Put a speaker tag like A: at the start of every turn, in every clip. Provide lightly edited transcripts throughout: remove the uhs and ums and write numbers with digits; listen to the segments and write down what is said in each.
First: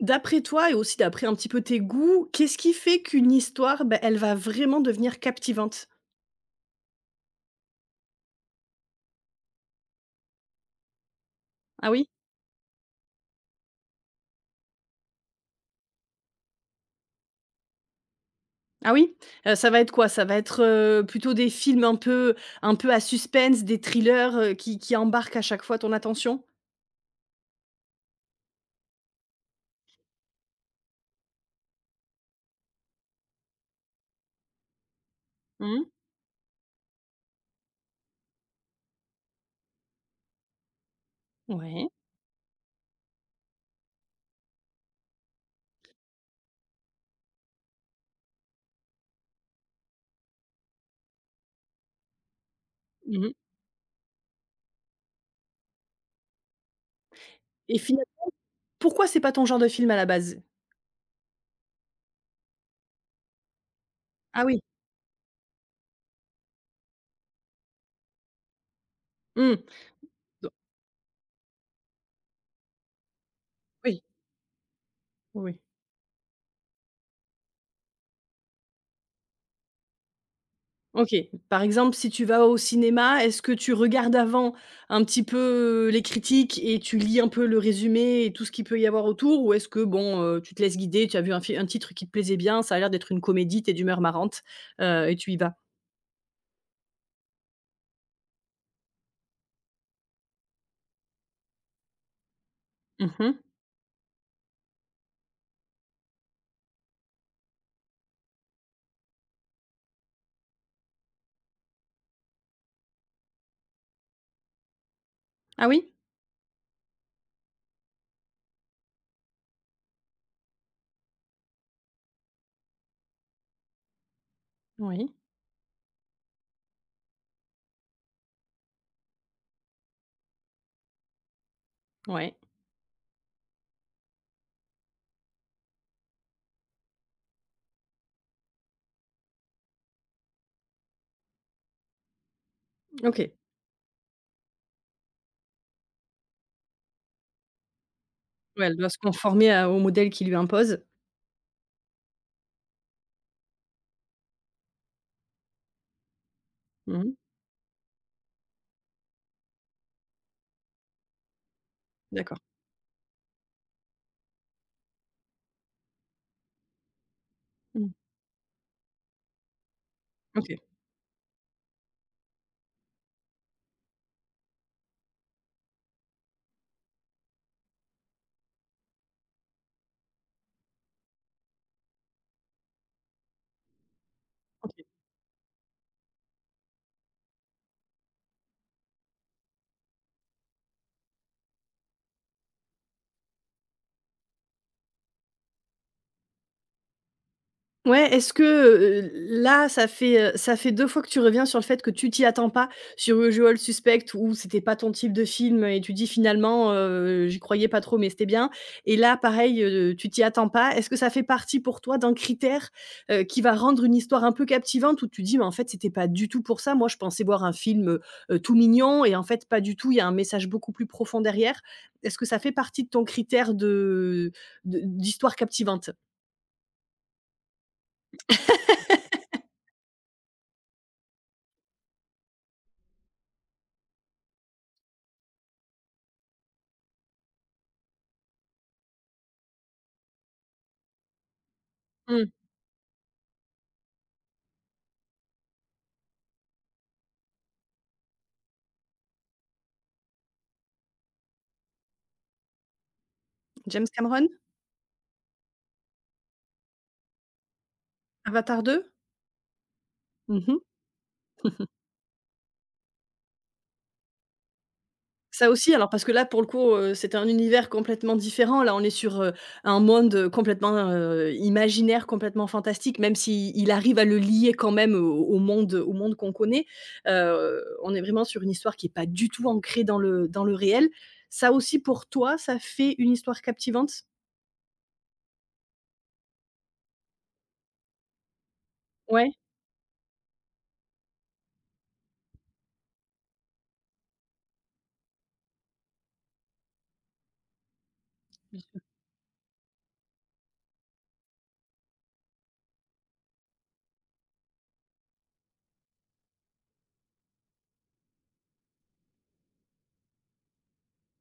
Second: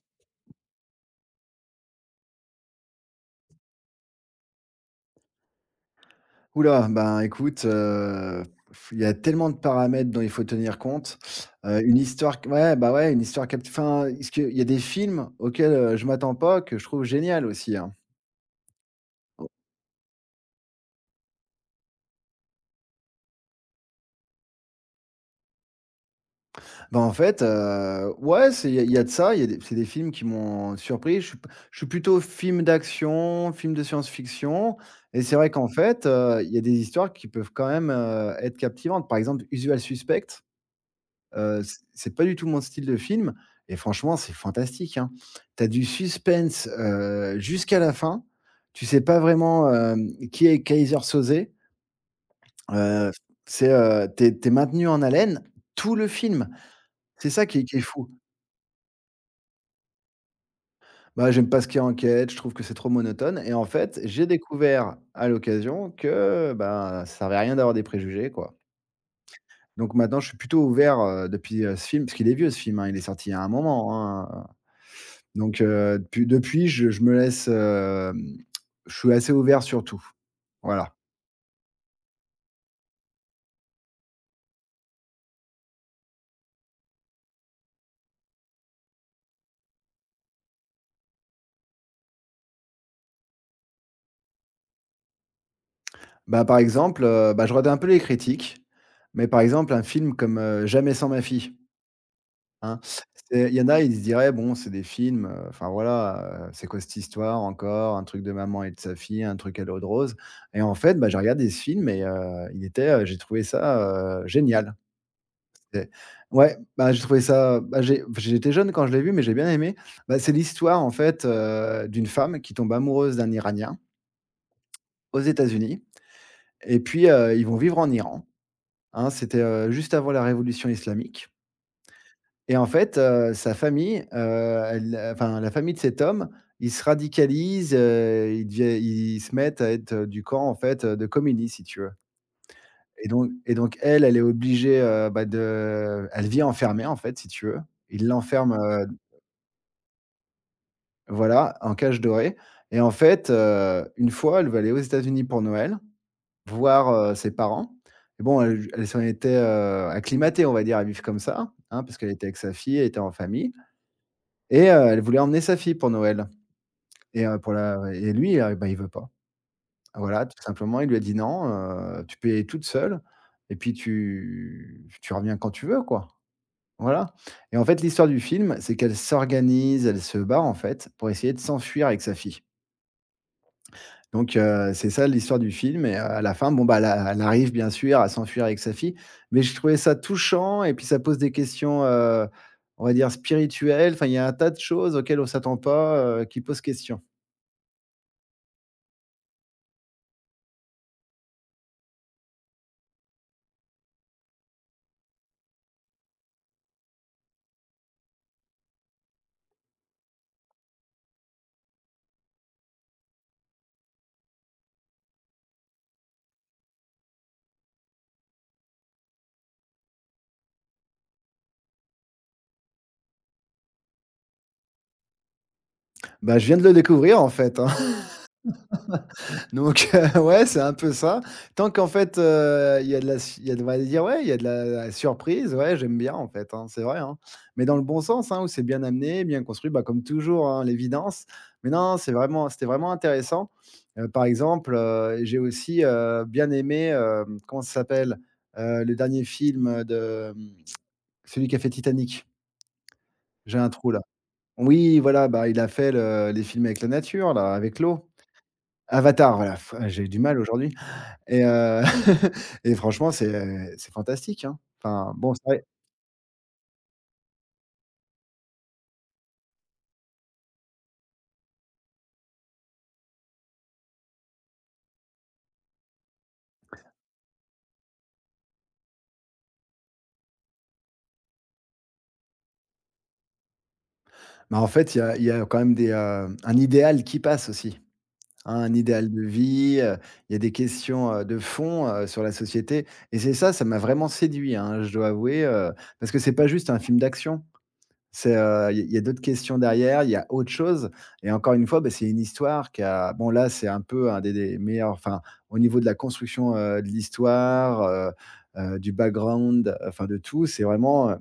A: D'après toi et aussi d'après un petit peu tes goûts, qu'est-ce qui fait qu'une histoire, elle va vraiment devenir captivante?
B: Oula, ben, écoute, il y a tellement de paramètres dont il faut tenir compte.
A: Ah
B: Une
A: oui?
B: histoire, ouais, bah, ouais, une histoire cap enfin, est-ce qu'il y a des films auxquels, je m'attends pas, que je trouve génial aussi, hein.
A: Ah oui? Ça va être quoi? Ça va être, plutôt des films un peu à suspense, des thrillers, qui embarquent à chaque fois ton attention?
B: Ben, en fait, ouais, c'est il y a de ça, il y a des c'est des films qui m'ont surpris. Je suis plutôt film d'action, film de science-fiction et c'est vrai qu'en
A: Mmh.
B: fait, il y a des histoires qui peuvent quand même, être captivantes. Par exemple, Usual Suspect.
A: Ouais.
B: C'est pas du tout mon style de film et franchement, c'est fantastique, hein. Tu Du suspense, jusqu'à la fin. Tu sais pas vraiment, qui est Kaiser Soze. Heu,
A: Mmh,
B: Tu es maintenu en haleine tout le film. C'est ça qui
A: et
B: est
A: finalement
B: fou.
A: pourquoi c'est pas ton genre de film à la base?
B: Bah, j'aime pas ce qui est enquête, je trouve que c'est trop monotone et en fait, j'ai
A: Ah oui.
B: découvert à l'occasion que, bah, ça servait à rien d'avoir des préjugés, quoi.
A: Mmh.
B: Donc maintenant, je suis
A: Do
B: plutôt ouvert, depuis, ce film parce qu'il est vieux ce film, hein. Il est sorti il y a un moment,
A: Oui,
B: hein.
A: oui.
B: Donc, depuis, je me laisse, je suis assez ouvert sur tout, voilà.
A: OK. Par exemple, si tu vas au cinéma, est-ce que tu regardes avant un petit peu les critiques et tu lis un peu le résumé et tout ce qu'il peut y avoir autour? Ou est-ce que bon, tu te laisses guider, tu as vu un fi un titre qui te plaisait bien, ça a l'air d'être une comédie, t'es d'humeur marrante, et tu y vas?
B: Bah, par exemple, bah, je regarde un peu les critiques, mais par exemple, un film comme, Jamais sans ma fille, hein, c'est
A: Mmh.
B: il y en a, ils se diraient: «Bon, c'est des films, enfin voilà, c'est quoi cette histoire encore? Un truc de maman et de sa fille, un truc à l'eau de rose» et en fait, bah, j'ai regardé ce film et, j'ai trouvé ça, génial.
A: Ah
B: C'est
A: oui?
B: Ouais, bah, j'ai trouvé ça bah, j'ai enfin, j'étais jeune quand je l'ai vu, mais j'ai bien aimé. Bah, c'est l'histoire en fait, d'une femme qui tombe amoureuse d'un Iranien
A: Oui.
B: aux États-Unis et puis, ils vont vivre en Iran, hein. C'était, juste avant la révolution islamique
A: Ouais.
B: et en fait, sa famille, elle enfin la famille de cet homme, ils se radicalisent, ils se mettent à être, du camp en fait, de Khomeini si tu veux
A: OK.
B: et donc elle, elle est obligée, bah, de elle vit enfermée en fait si tu veux. Ils
A: Ouais, elle
B: l'enferment.
A: doit se conformer à au modèle qui lui impose.
B: Voilà, en cage dorée et en fait, une fois, elle va aller aux États-Unis pour Noël, voir,
A: Mmh.
B: ses parents et bon, elle s'en était, acclimatée, on va dire, à vivre comme ça, hein, parce qu'elle était avec
A: D'accord.
B: sa fille, elle était en famille et, elle voulait emmener sa fille pour Noël et, pour
A: Mmh.
B: la et lui, bah, il veut pas. Voilà, tout
A: OK.
B: simplement, il lui a dit: «Non, tu peux y aller toute seule et puis tu reviens quand tu veux, quoi». Voilà. Et en fait, l'histoire du film, c'est qu'elle s'organise, elle se bat, en fait, pour essayer de s'enfuir avec sa fille. Donc,
A: OK.
B: c'est ça l'histoire du film et, à la fin, bon, bah, elle arrive bien sûr à s'enfuir avec sa fille, mais je trouvais ça touchant et puis ça pose des questions, on va dire spirituelles. Enfin, il y a un tas de choses auxquelles on s'attend pas, qui posent question.
A: Ouais, est-ce que, là, ça fait 2 fois que tu reviens sur le fait que tu t'y attends pas, sur Usual Suspect où c'était pas ton type de film et tu dis finalement, j'y croyais pas trop mais c'était bien, et là pareil, tu t'y attends pas. Est-ce que ça fait partie pour toi d'un critère, qui va rendre une histoire un peu captivante où tu dis: «Mais en fait c'était pas du tout pour ça, moi je pensais voir un film, tout mignon et en fait pas du tout, il y a un message beaucoup plus profond derrière»? Est-ce que ça fait partie de ton critère de d'histoire captivante?
B: Bah, je viens de le découvrir en fait, hein. Donc ouais, c'est un peu ça. Tant qu'en fait, il y a de, on va dire, ouais, il y a de la surprise, ouais, j'aime bien en fait, hein, c'est vrai, hein. Mais dans le bon sens, hein, où c'est bien amené, bien construit, bah, comme toujours, hein, l'évidence. Mais non,
A: Mmh.
B: c'était vraiment intéressant. Par exemple, j'ai aussi, bien aimé, comment ça s'appelle? Le dernier film, de, celui qui a fait Titanic. J'ai un
A: James
B: trou là.
A: Cameron?
B: Oui, voilà, bah, il a fait le les films avec la nature là, avec l'eau.
A: Avatar deux.
B: Avatar, voilà, f j'ai eu du mal
A: Mmh mh.
B: aujourd'hui. Et et franchement, c'est fantastique, hein. Enfin, bon, c'est
A: Ça
B: vrai
A: aussi alors parce que là pour le coup, c'était un univers complètement différent. Là, on est sur, un monde, complètement, imaginaire, complètement fantastique, même s'il arrive à le lier quand même au au monde qu'on connaît. On est vraiment sur une histoire qui est pas du tout ancrée dans le réel. Ça aussi pour toi, ça fait une histoire captivante?
B: mais en fait, il y a quand même un idéal qui passe aussi, hein, un idéal de
A: Ouais?
B: vie, il y a des questions, de fond, sur la société et c'est ça, ça m'a vraiment séduit, hein, je dois avouer, parce que c'est pas juste un film d'action.
A: Mmh.
B: Il y a d'autres questions derrière, il y a autre chose et encore une fois, bah, c'est une histoire qui a bon là, c'est un peu un des meilleurs enfin, au niveau de la construction, de l'histoire, du background, enfin de tout, c'est vraiment,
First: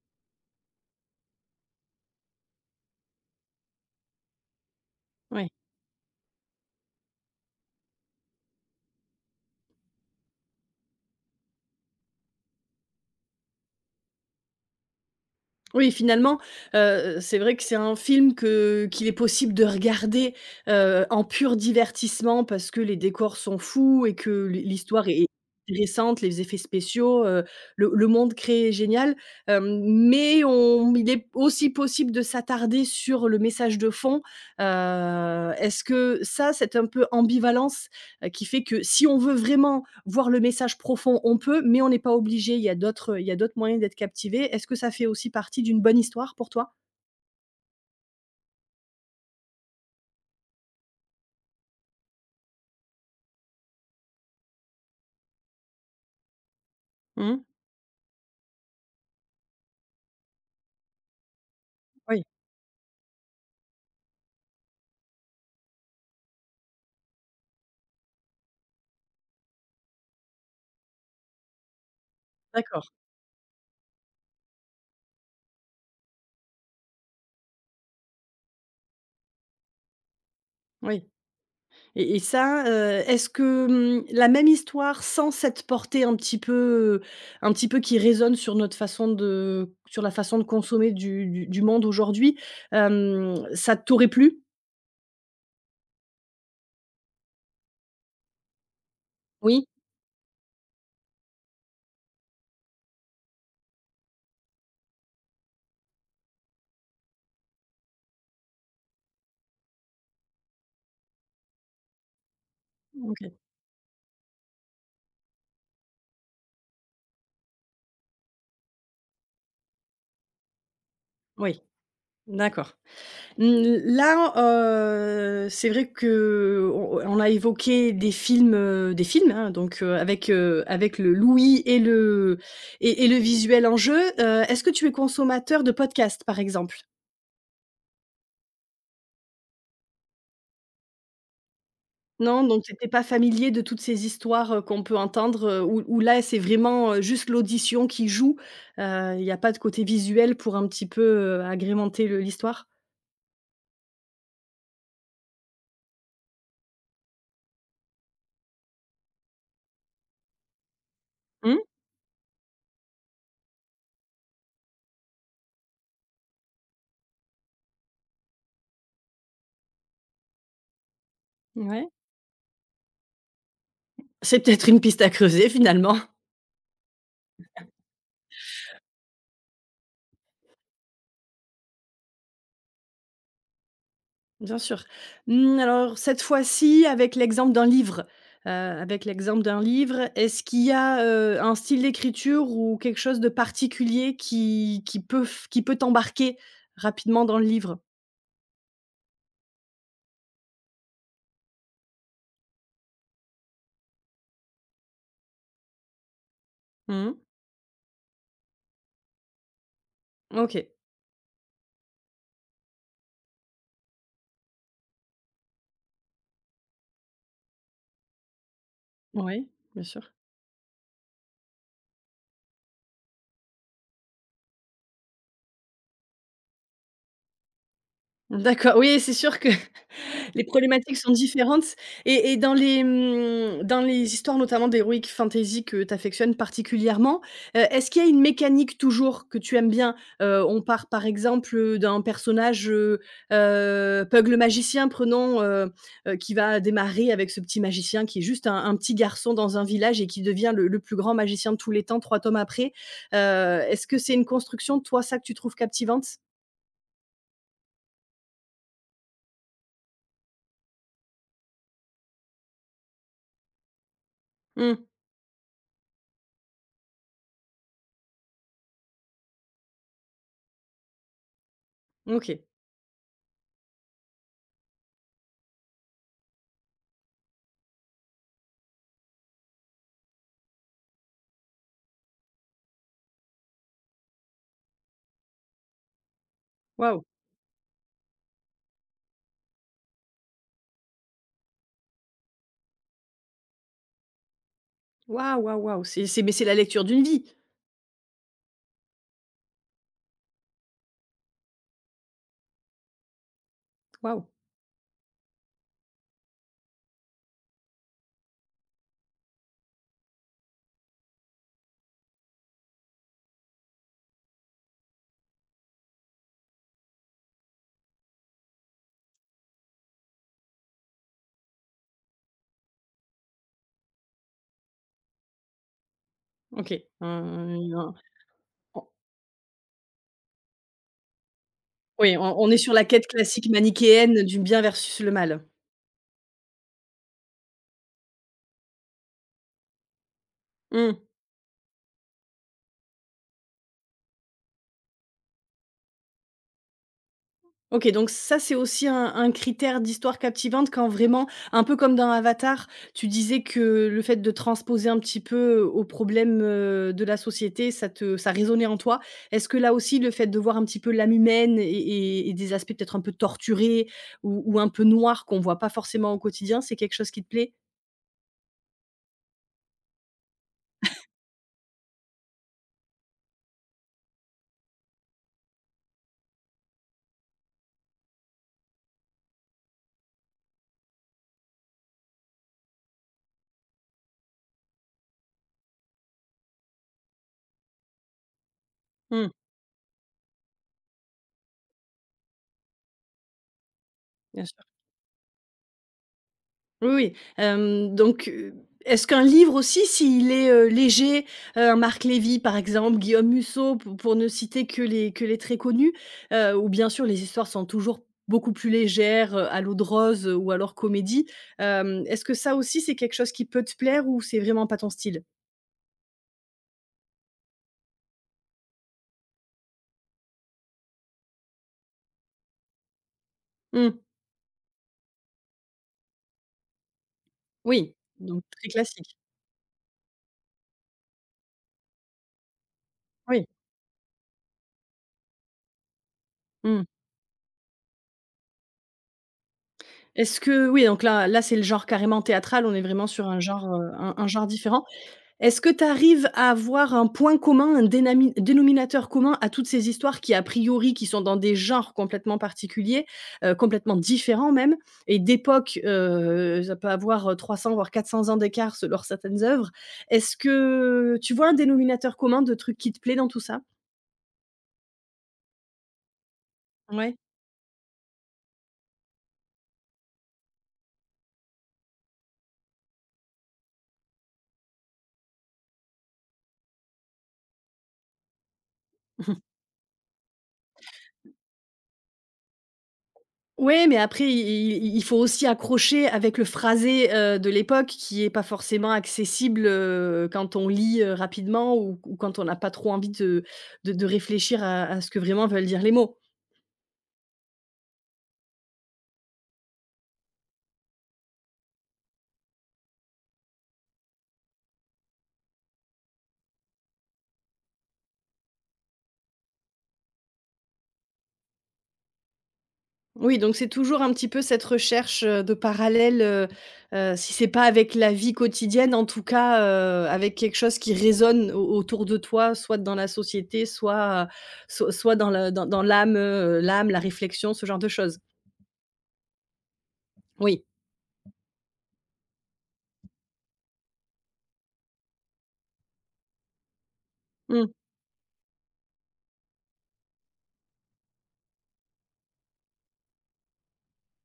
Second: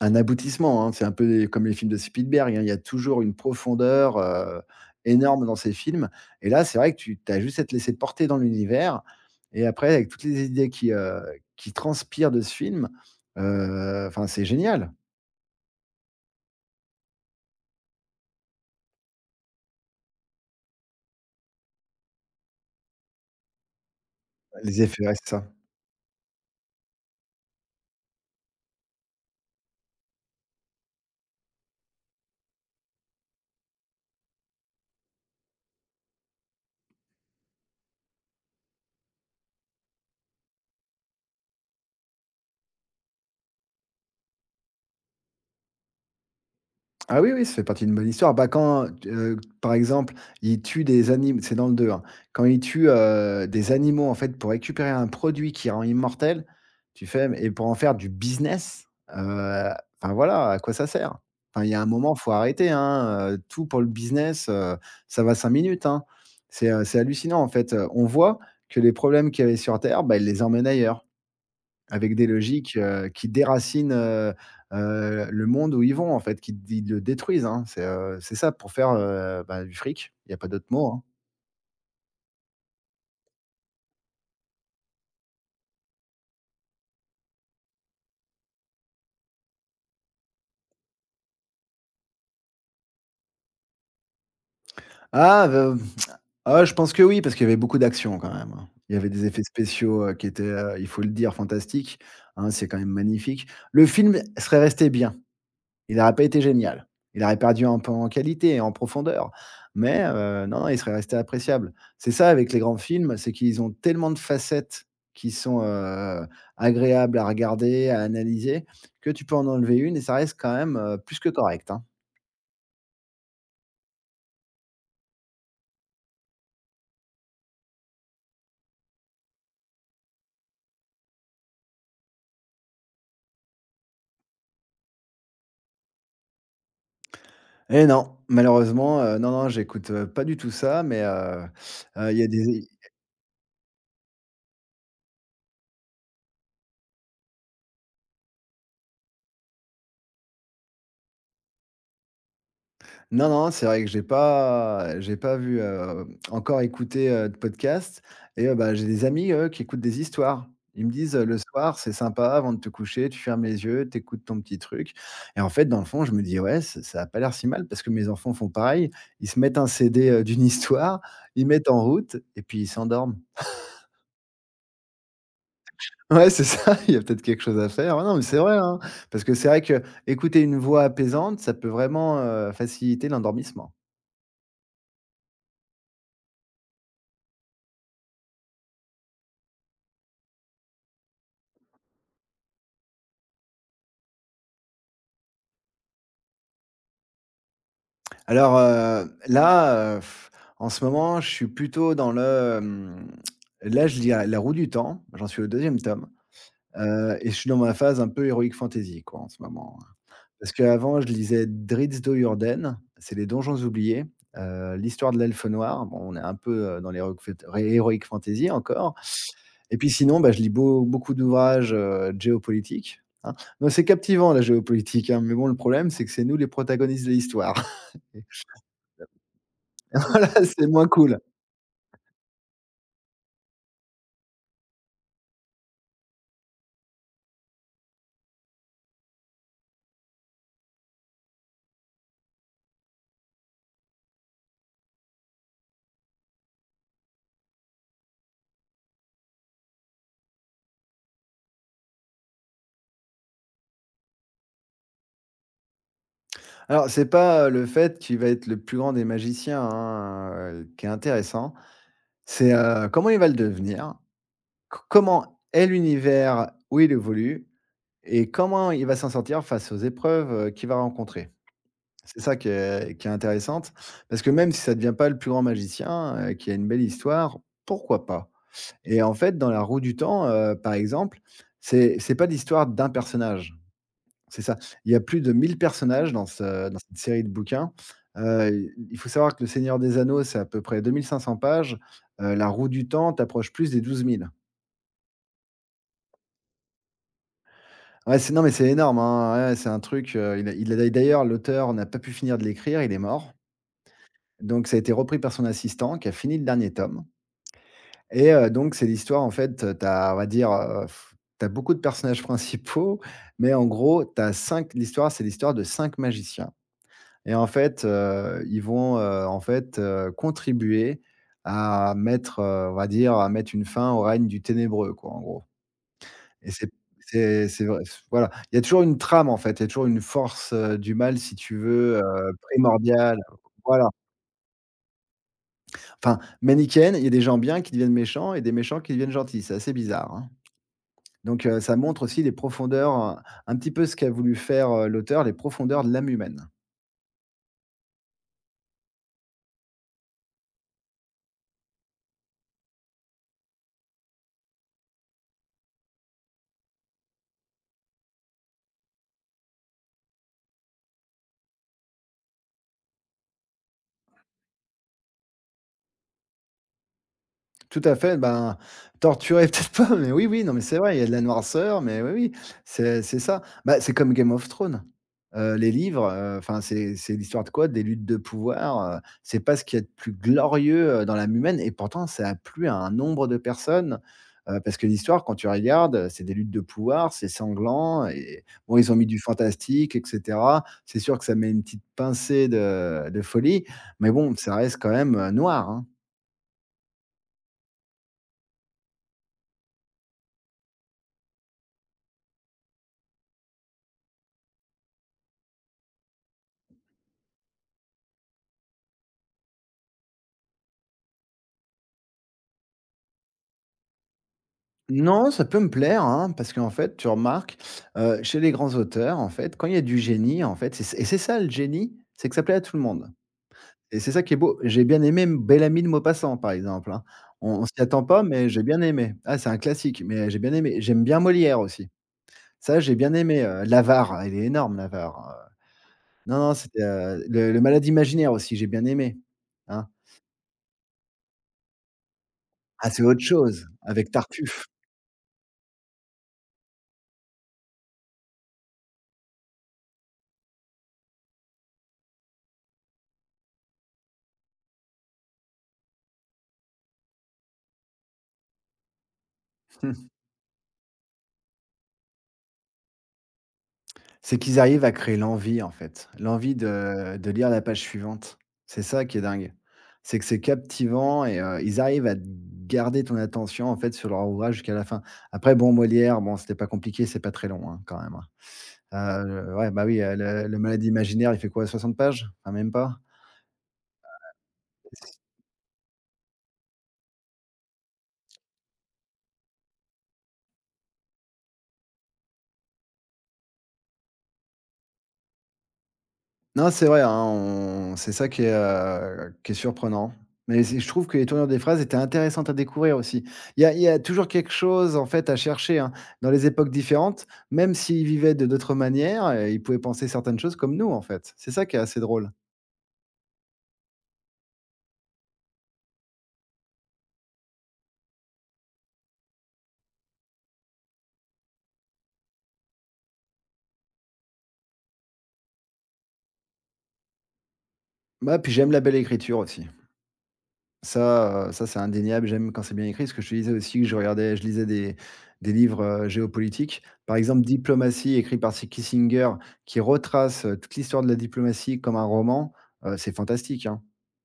B: un aboutissement, hein. C'est un peu les comme les films de Spielberg, hein, il y a toujours une profondeur, énorme
A: Ouais.
B: dans ces films et là, c'est vrai que tu as juste à te laisser porter dans l'univers et après avec toutes les idées qui transpirent de ce film, enfin, c'est génial.
A: Oui, finalement, c'est vrai que c'est un film que qu'il est possible de regarder, en pur divertissement parce que les décors sont fous et que
B: Les effets,
A: l'histoire
B: ouais,
A: est
B: c'est ça.
A: intéressante, les effets spéciaux, le monde créé est génial, hem, mais on il est aussi possible de s'attarder sur le message de fond. Est-ce que ça, cette un peu ambivalence, qui fait que si on veut vraiment voir le message profond, on peut, mais on n'est pas obligé. Il y a d'autres il y a d'autres moyens d'être captivé. Est-ce que ça fait aussi partie d'une bonne histoire pour toi?
B: Ah oui, oui, ça fait partie d'une bonne histoire. Bah, quand, par exemple, il tue des anim c'est dans le 2, hein. Quand il tue, des animaux, en fait, pour récupérer un produit qui rend immortel, tu fais
A: Mmh.
B: mais et pour en faire du business, heu, enfin, voilà, à quoi ça sert? Enfin, il y a un moment,
A: Oui,
B: faut arrêter, hein, tout pour le business, ça va 5 minutes, hein. C'est hallucinant, en fait, on voit que les problèmes qu'il y avait sur terre, bah, ils les emmènent ailleurs. Avec des logiques,
A: d'accord,
B: qui déracinent, le monde où ils vont, en fait, qui d ils le détruisent, hein. C'est ça pour faire, bah, du fric. Il n'y a pas d'autre mot, hein.
A: oui, et ça, est-ce que, mmh, la même histoire sans cette portée un petit peu qui résonne sur notre façon de sur la façon de consommer du du monde aujourd'hui, ça t'aurait plu?
B: Ah, heu, ah, je pense que oui, parce qu'il y avait beaucoup d'action quand même, hein. Il y avait des effets
A: Oui?
B: spéciaux, qui étaient, il faut le dire, fantastiques, hein, c'est quand même magnifique. Le film serait resté bien. Il aurait pas été génial. Il aurait perdu un peu en qualité et en profondeur, mais, non, non, il serait resté appréciable. C'est ça avec les grands films, c'est
A: OK.
B: qu'ils ont tellement de facettes qui sont, agréables à regarder, à analyser, que tu peux en enlever une et ça reste quand même, plus que
A: Oui,
B: correct, hein.
A: d'accord. Mmh, là, c'est vrai que on a évoqué des films, hein, donc avec, avec le l'ouïe et le et le visuel en jeu. Est-ce que tu es consommateur de podcasts, par exemple?
B: Eh non, malheureusement, non, non, j'écoute, pas du tout ça, mais, il y a
A: Non, donc
B: des.
A: tu étais pas familier de toutes ces histoires, qu'on peut entendre, où là, c'est vraiment, juste l'audition qui joue, il n'y a pas de côté visuel pour un petit peu, agrémenter le l'histoire?
B: Non, non, c'est vrai que j'ai pas vu, encore écouter, de podcast et, bah, j'ai des amis, eux, qui écoutent des histoires. Ils me disent, «Le
A: Mmh,
B: soir, c'est sympa avant de te coucher, tu fermes les yeux, tu écoutes ton petit truc» et en fait, dans le fond, je me dis: «Ouais, ça a pas l'air si mal» parce que mes enfants font pareil. Ils se mettent un CD, d'une histoire, ils mettent en
A: ouais.
B: route et puis ils s'endorment.
A: C'est peut-être une piste à creuser, finalement.
B: Ouais, c'est ça, il y a peut-être quelque chose à faire. Ouais, non, mais c'est vrai, hein, parce que c'est vrai que écouter une voix apaisante, ça peut vraiment, faciliter l'endormissement.
A: Bien sûr. Mmh, alors cette fois-ci avec l'exemple d'un livre, est-ce qu'il y a, un style d'écriture ou quelque chose de particulier qui peut f qui peut t'embarquer rapidement dans le livre?
B: Alors, là, en ce moment, je suis plutôt dans le, là, je lis à La Roue du Temps, j'en suis au deuxième tome,
A: Mmh.
B: et je suis dans ma phase un peu héroïque fantasy, quoi, en ce moment, hein. Parce
A: OK.
B: qu'avant, je lisais Drizzt Do Yurden, c'est Les Donjons oubliés, l'histoire de l'Elfe noir. Bon, on est un peu, dans l'heroic fant heroic fantasy encore
A: Oui,
B: et
A: bien
B: puis
A: sûr.
B: sinon, bah, je lis beaucoup d'ouvrages, de, hein. Non, c'est captivant la géopolitique, hein, mais bon, le problème, c'est que c'est nous les protagonistes de l'histoire.
A: D'accord, oui, c'est sûr que
B: Ça,
A: les
B: c'est moins
A: problématiques sont
B: cool.
A: différentes, et dans les, dans les histoires notamment d'heroic fantasy que tu affectionnes particulièrement, est-ce qu'il y a une mécanique toujours que tu aimes bien? On part par exemple, d'un personnage, Pug le magicien, prenons, qui va démarrer avec ce petit magicien qui est juste un petit garçon dans un village et qui devient le plus grand magicien de tous les temps 3 tomes après. Heu, Est-ce que c'est une construction, toi, ça que tu trouves captivante?
B: Alors, c'est pas, le fait qu'il va être le plus grand des magiciens, hein, qui est intéressant. C'est, comment il va le devenir,
A: Mmh,
B: c comment est l'univers où il évolue et comment il va s'en sortir face aux épreuves, qu'il va rencontrer. C'est ça
A: OK.
B: qui est intéressante parce que même si ça ne devient pas le plus grand magicien, qui a une belle histoire, pourquoi pas? Et en fait, dans La Roue du Temps, par exemple, c'est pas l'histoire d'un personnage. C'est ça. Il y a plus de 1 000 personnages dans ce dans cette
A: Waouh!
B: série de bouquins. Il faut savoir que Le Seigneur des Anneaux, c'est à peu près 2 500 pages. La Roue du Temps, t'approches plus des 12 000.
A: Waouh, waouh, waouh, c'est mais c'est la lecture d'une vie?
B: Ouais, c'est non, mais c'est énorme, hein. Ouais, c'est un truc, il a d'ailleurs, l'auteur n'a pas pu finir de l'écrire, il est mort.
A: Waouh,
B: Donc ça a été repris par son assistant qui a fini le dernier tome et donc c'est l'histoire, en fait. T'as, on va dire, tu as beaucoup de personnages principaux, mais en gros, t'as 5. L'histoire, c'est l'histoire de 5 magiciens. Et en fait, ils vont, en fait, contribuer à mettre, on va dire, à mettre une fin au règne du ténébreux, quoi, en gros. Et c'est
A: OK.
B: c'est c'est vrai,
A: Un
B: voilà, il y a toujours
A: on
B: une trame, en fait, il y a toujours une force, du mal, si tu veux,
A: oui, on est sur la quête
B: primordiale.
A: classique
B: Voilà.
A: manichéenne du bien versus le mal.
B: Enfin, manichéenne, il y a des gens bien qui deviennent méchants et des méchants qui deviennent gentils. C'est assez bizarre, hein.
A: Mmh.
B: Donc ça montre aussi les profondeurs, un petit peu ce qu'a voulu faire, l'auteur, les profondeurs de l'âme humaine.
A: OK, donc ça, c'est aussi un critère d'histoire captivante quand vraiment un peu comme dans Avatar, tu disais que le fait de transposer un petit peu aux problèmes, de la société, ça te ça résonnait en toi. Est-ce que là aussi, le fait de voir un petit peu l'âme humaine et des aspects peut-être un peu torturés ou un peu noirs qu'on voit pas forcément au quotidien, c'est quelque chose qui te plaît?
B: Tout à fait, ben, torturer peut-être pas, mais oui, oui, non, mais c'est vrai, il y a de la noirceur, mais oui, oui, c'est ça. Bah, c'est comme Game of Thrones. Les livres, enfin, c'est l'histoire de quoi? Des luttes de pouvoir, c'est pas ce qu'il y a de plus glorieux, dans l'âme humaine et pourtant ça a plu à un nombre de personnes, parce que l'histoire quand tu regardes, c'est des luttes de pouvoir, c'est sanglant et bon, ils ont mis du
A: Mmh.
B: fantastique et cetera. C'est sûr que ça met une petite pincée de folie, mais bon,
A: Bien
B: ça
A: sûr.
B: reste quand même, noir, hein.
A: Oui, oui. Donc, est-ce qu'un livre aussi, s'il est, léger, un Marc Lévy, par exemple, Guillaume Musso, pour ne citer que les très connus, où bien sûr les histoires sont toujours beaucoup plus légères, à l'eau de rose, ou alors comédie. Est-ce que ça aussi, c'est quelque chose qui peut te plaire ou c'est vraiment pas ton style?
B: Non, ça peut me plaire, hein, parce qu'en fait, tu remarques, chez les grands auteurs, en fait, quand il y a du génie, en fait, c'est et c'est ça le génie, c'est que ça plaît à tout le monde
A: Mmh,
B: et c'est ça qui est beau. J'ai bien aimé Bel-Ami de Maupassant, par exemple, hein. On s'y
A: oui,
B: attend pas,
A: donc
B: mais j'ai
A: très
B: bien aimé.
A: classique.
B: Ah, c'est un classique, mais j'ai bien aimé. J'aime bien Molière aussi. Ça, j'ai bien aimé,
A: Oui.
B: L'Avare, il est énorme L'Avare, heu. Non, non, c'était,
A: Mmh.
B: le Malade imaginaire aussi, j'ai bien aimé, hein.
A: Est-ce que oui, donc là, c'est le genre carrément théâtral, on est
B: Ah, c'est
A: vraiment
B: autre
A: sur un
B: chose
A: genre,
B: avec
A: un genre
B: Tartuffe.
A: différent. Est-ce que tu arrives à avoir un point commun, un dénami dénominateur commun à toutes ces histoires qui, a priori, qui sont dans des genres complètement particuliers, complètement différents même et d'époques, ça peut avoir, 300 voire 400 ans d'écart se certaines œuvres. Est-ce que tu vois un dénominateur commun de trucs qui te plaît dans tout ça?
B: C'est qu'ils arrivent à créer l'envie, en fait. L'envie de
A: Ouais.
B: de lire la page suivante. C'est ça qui est dingue. C'est que c'est captivant et ils arrivent à garder ton attention, en fait, sur leur ouvrage jusqu'à la fin. Après bon, Molière, bon, c'était pas compliqué, c'est pas très long, hein, quand même, hein. Ouais, bah, oui, le Malade imaginaire, il fait quoi? 60 pages? Enfin, même pas.
A: Ouais, mais après, i i il faut aussi accrocher avec le phrasé, de l'époque qui est pas forcément accessible, quand on lit, rapidement ou quand on n'a pas trop envie de réfléchir à ce que vraiment veulent dire les mots.
B: Non, c'est vrai, hein, on c'est ça qui est surprenant. Mais c'est je trouve que les tournures des phrases étaient intéressantes à découvrir aussi. Il y a toujours quelque chose, en fait, à chercher, hein. Dans les époques différentes, même s'ils vivaient de d'autres manières, ils pouvaient penser certaines choses comme nous, en fait. C'est ça qui est assez drôle.
A: Oui, donc c'est toujours un petit peu cette recherche, de parallèle. Si c'est pas avec la vie quotidienne, en tout cas, avec quelque chose qui résonne au autour de toi, soit dans la société, soit, soit dans le dans l'âme, l'âme, la réflexion, ce genre de choses.
B: Bah, puis j'aime la belle écriture aussi.
A: Oui.
B: Ça, ça, c'est indéniable. J'aime quand c'est bien écrit. Ce que je te disais aussi que je lisais des livres, géopolitiques. Par exemple,
A: Mmh.
B: «Diplomatie» écrit par Si Kissinger, qui retrace, toute l'histoire de la diplomatie comme un roman, c'est fantastique, hein.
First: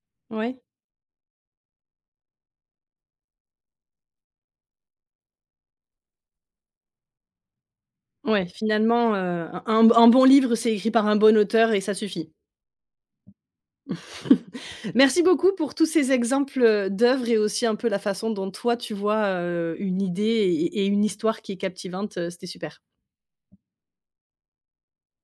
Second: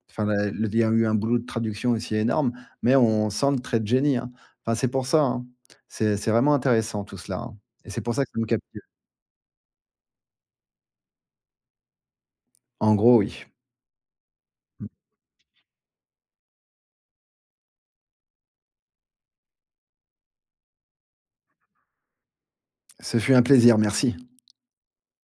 B: Enfin, la
A: Ouais.
B: le il y a eu un boulot de traduction aussi énorme, mais on sent le trait de génie, hein. Enfin, c'est pour ça, hein. C'est vraiment intéressant tout cela, hein, et c'est pour ça que ça me
A: Ouais,
B: captive.
A: finalement, un bon livre, c'est écrit par un bon auteur et ça suffit.
B: En gros, oui.
A: Merci beaucoup pour tous ces exemples, d'œuvres et aussi un peu la façon dont toi tu vois, une idée et une histoire qui est captivante, c'était super.
B: Ce fut un plaisir, merci.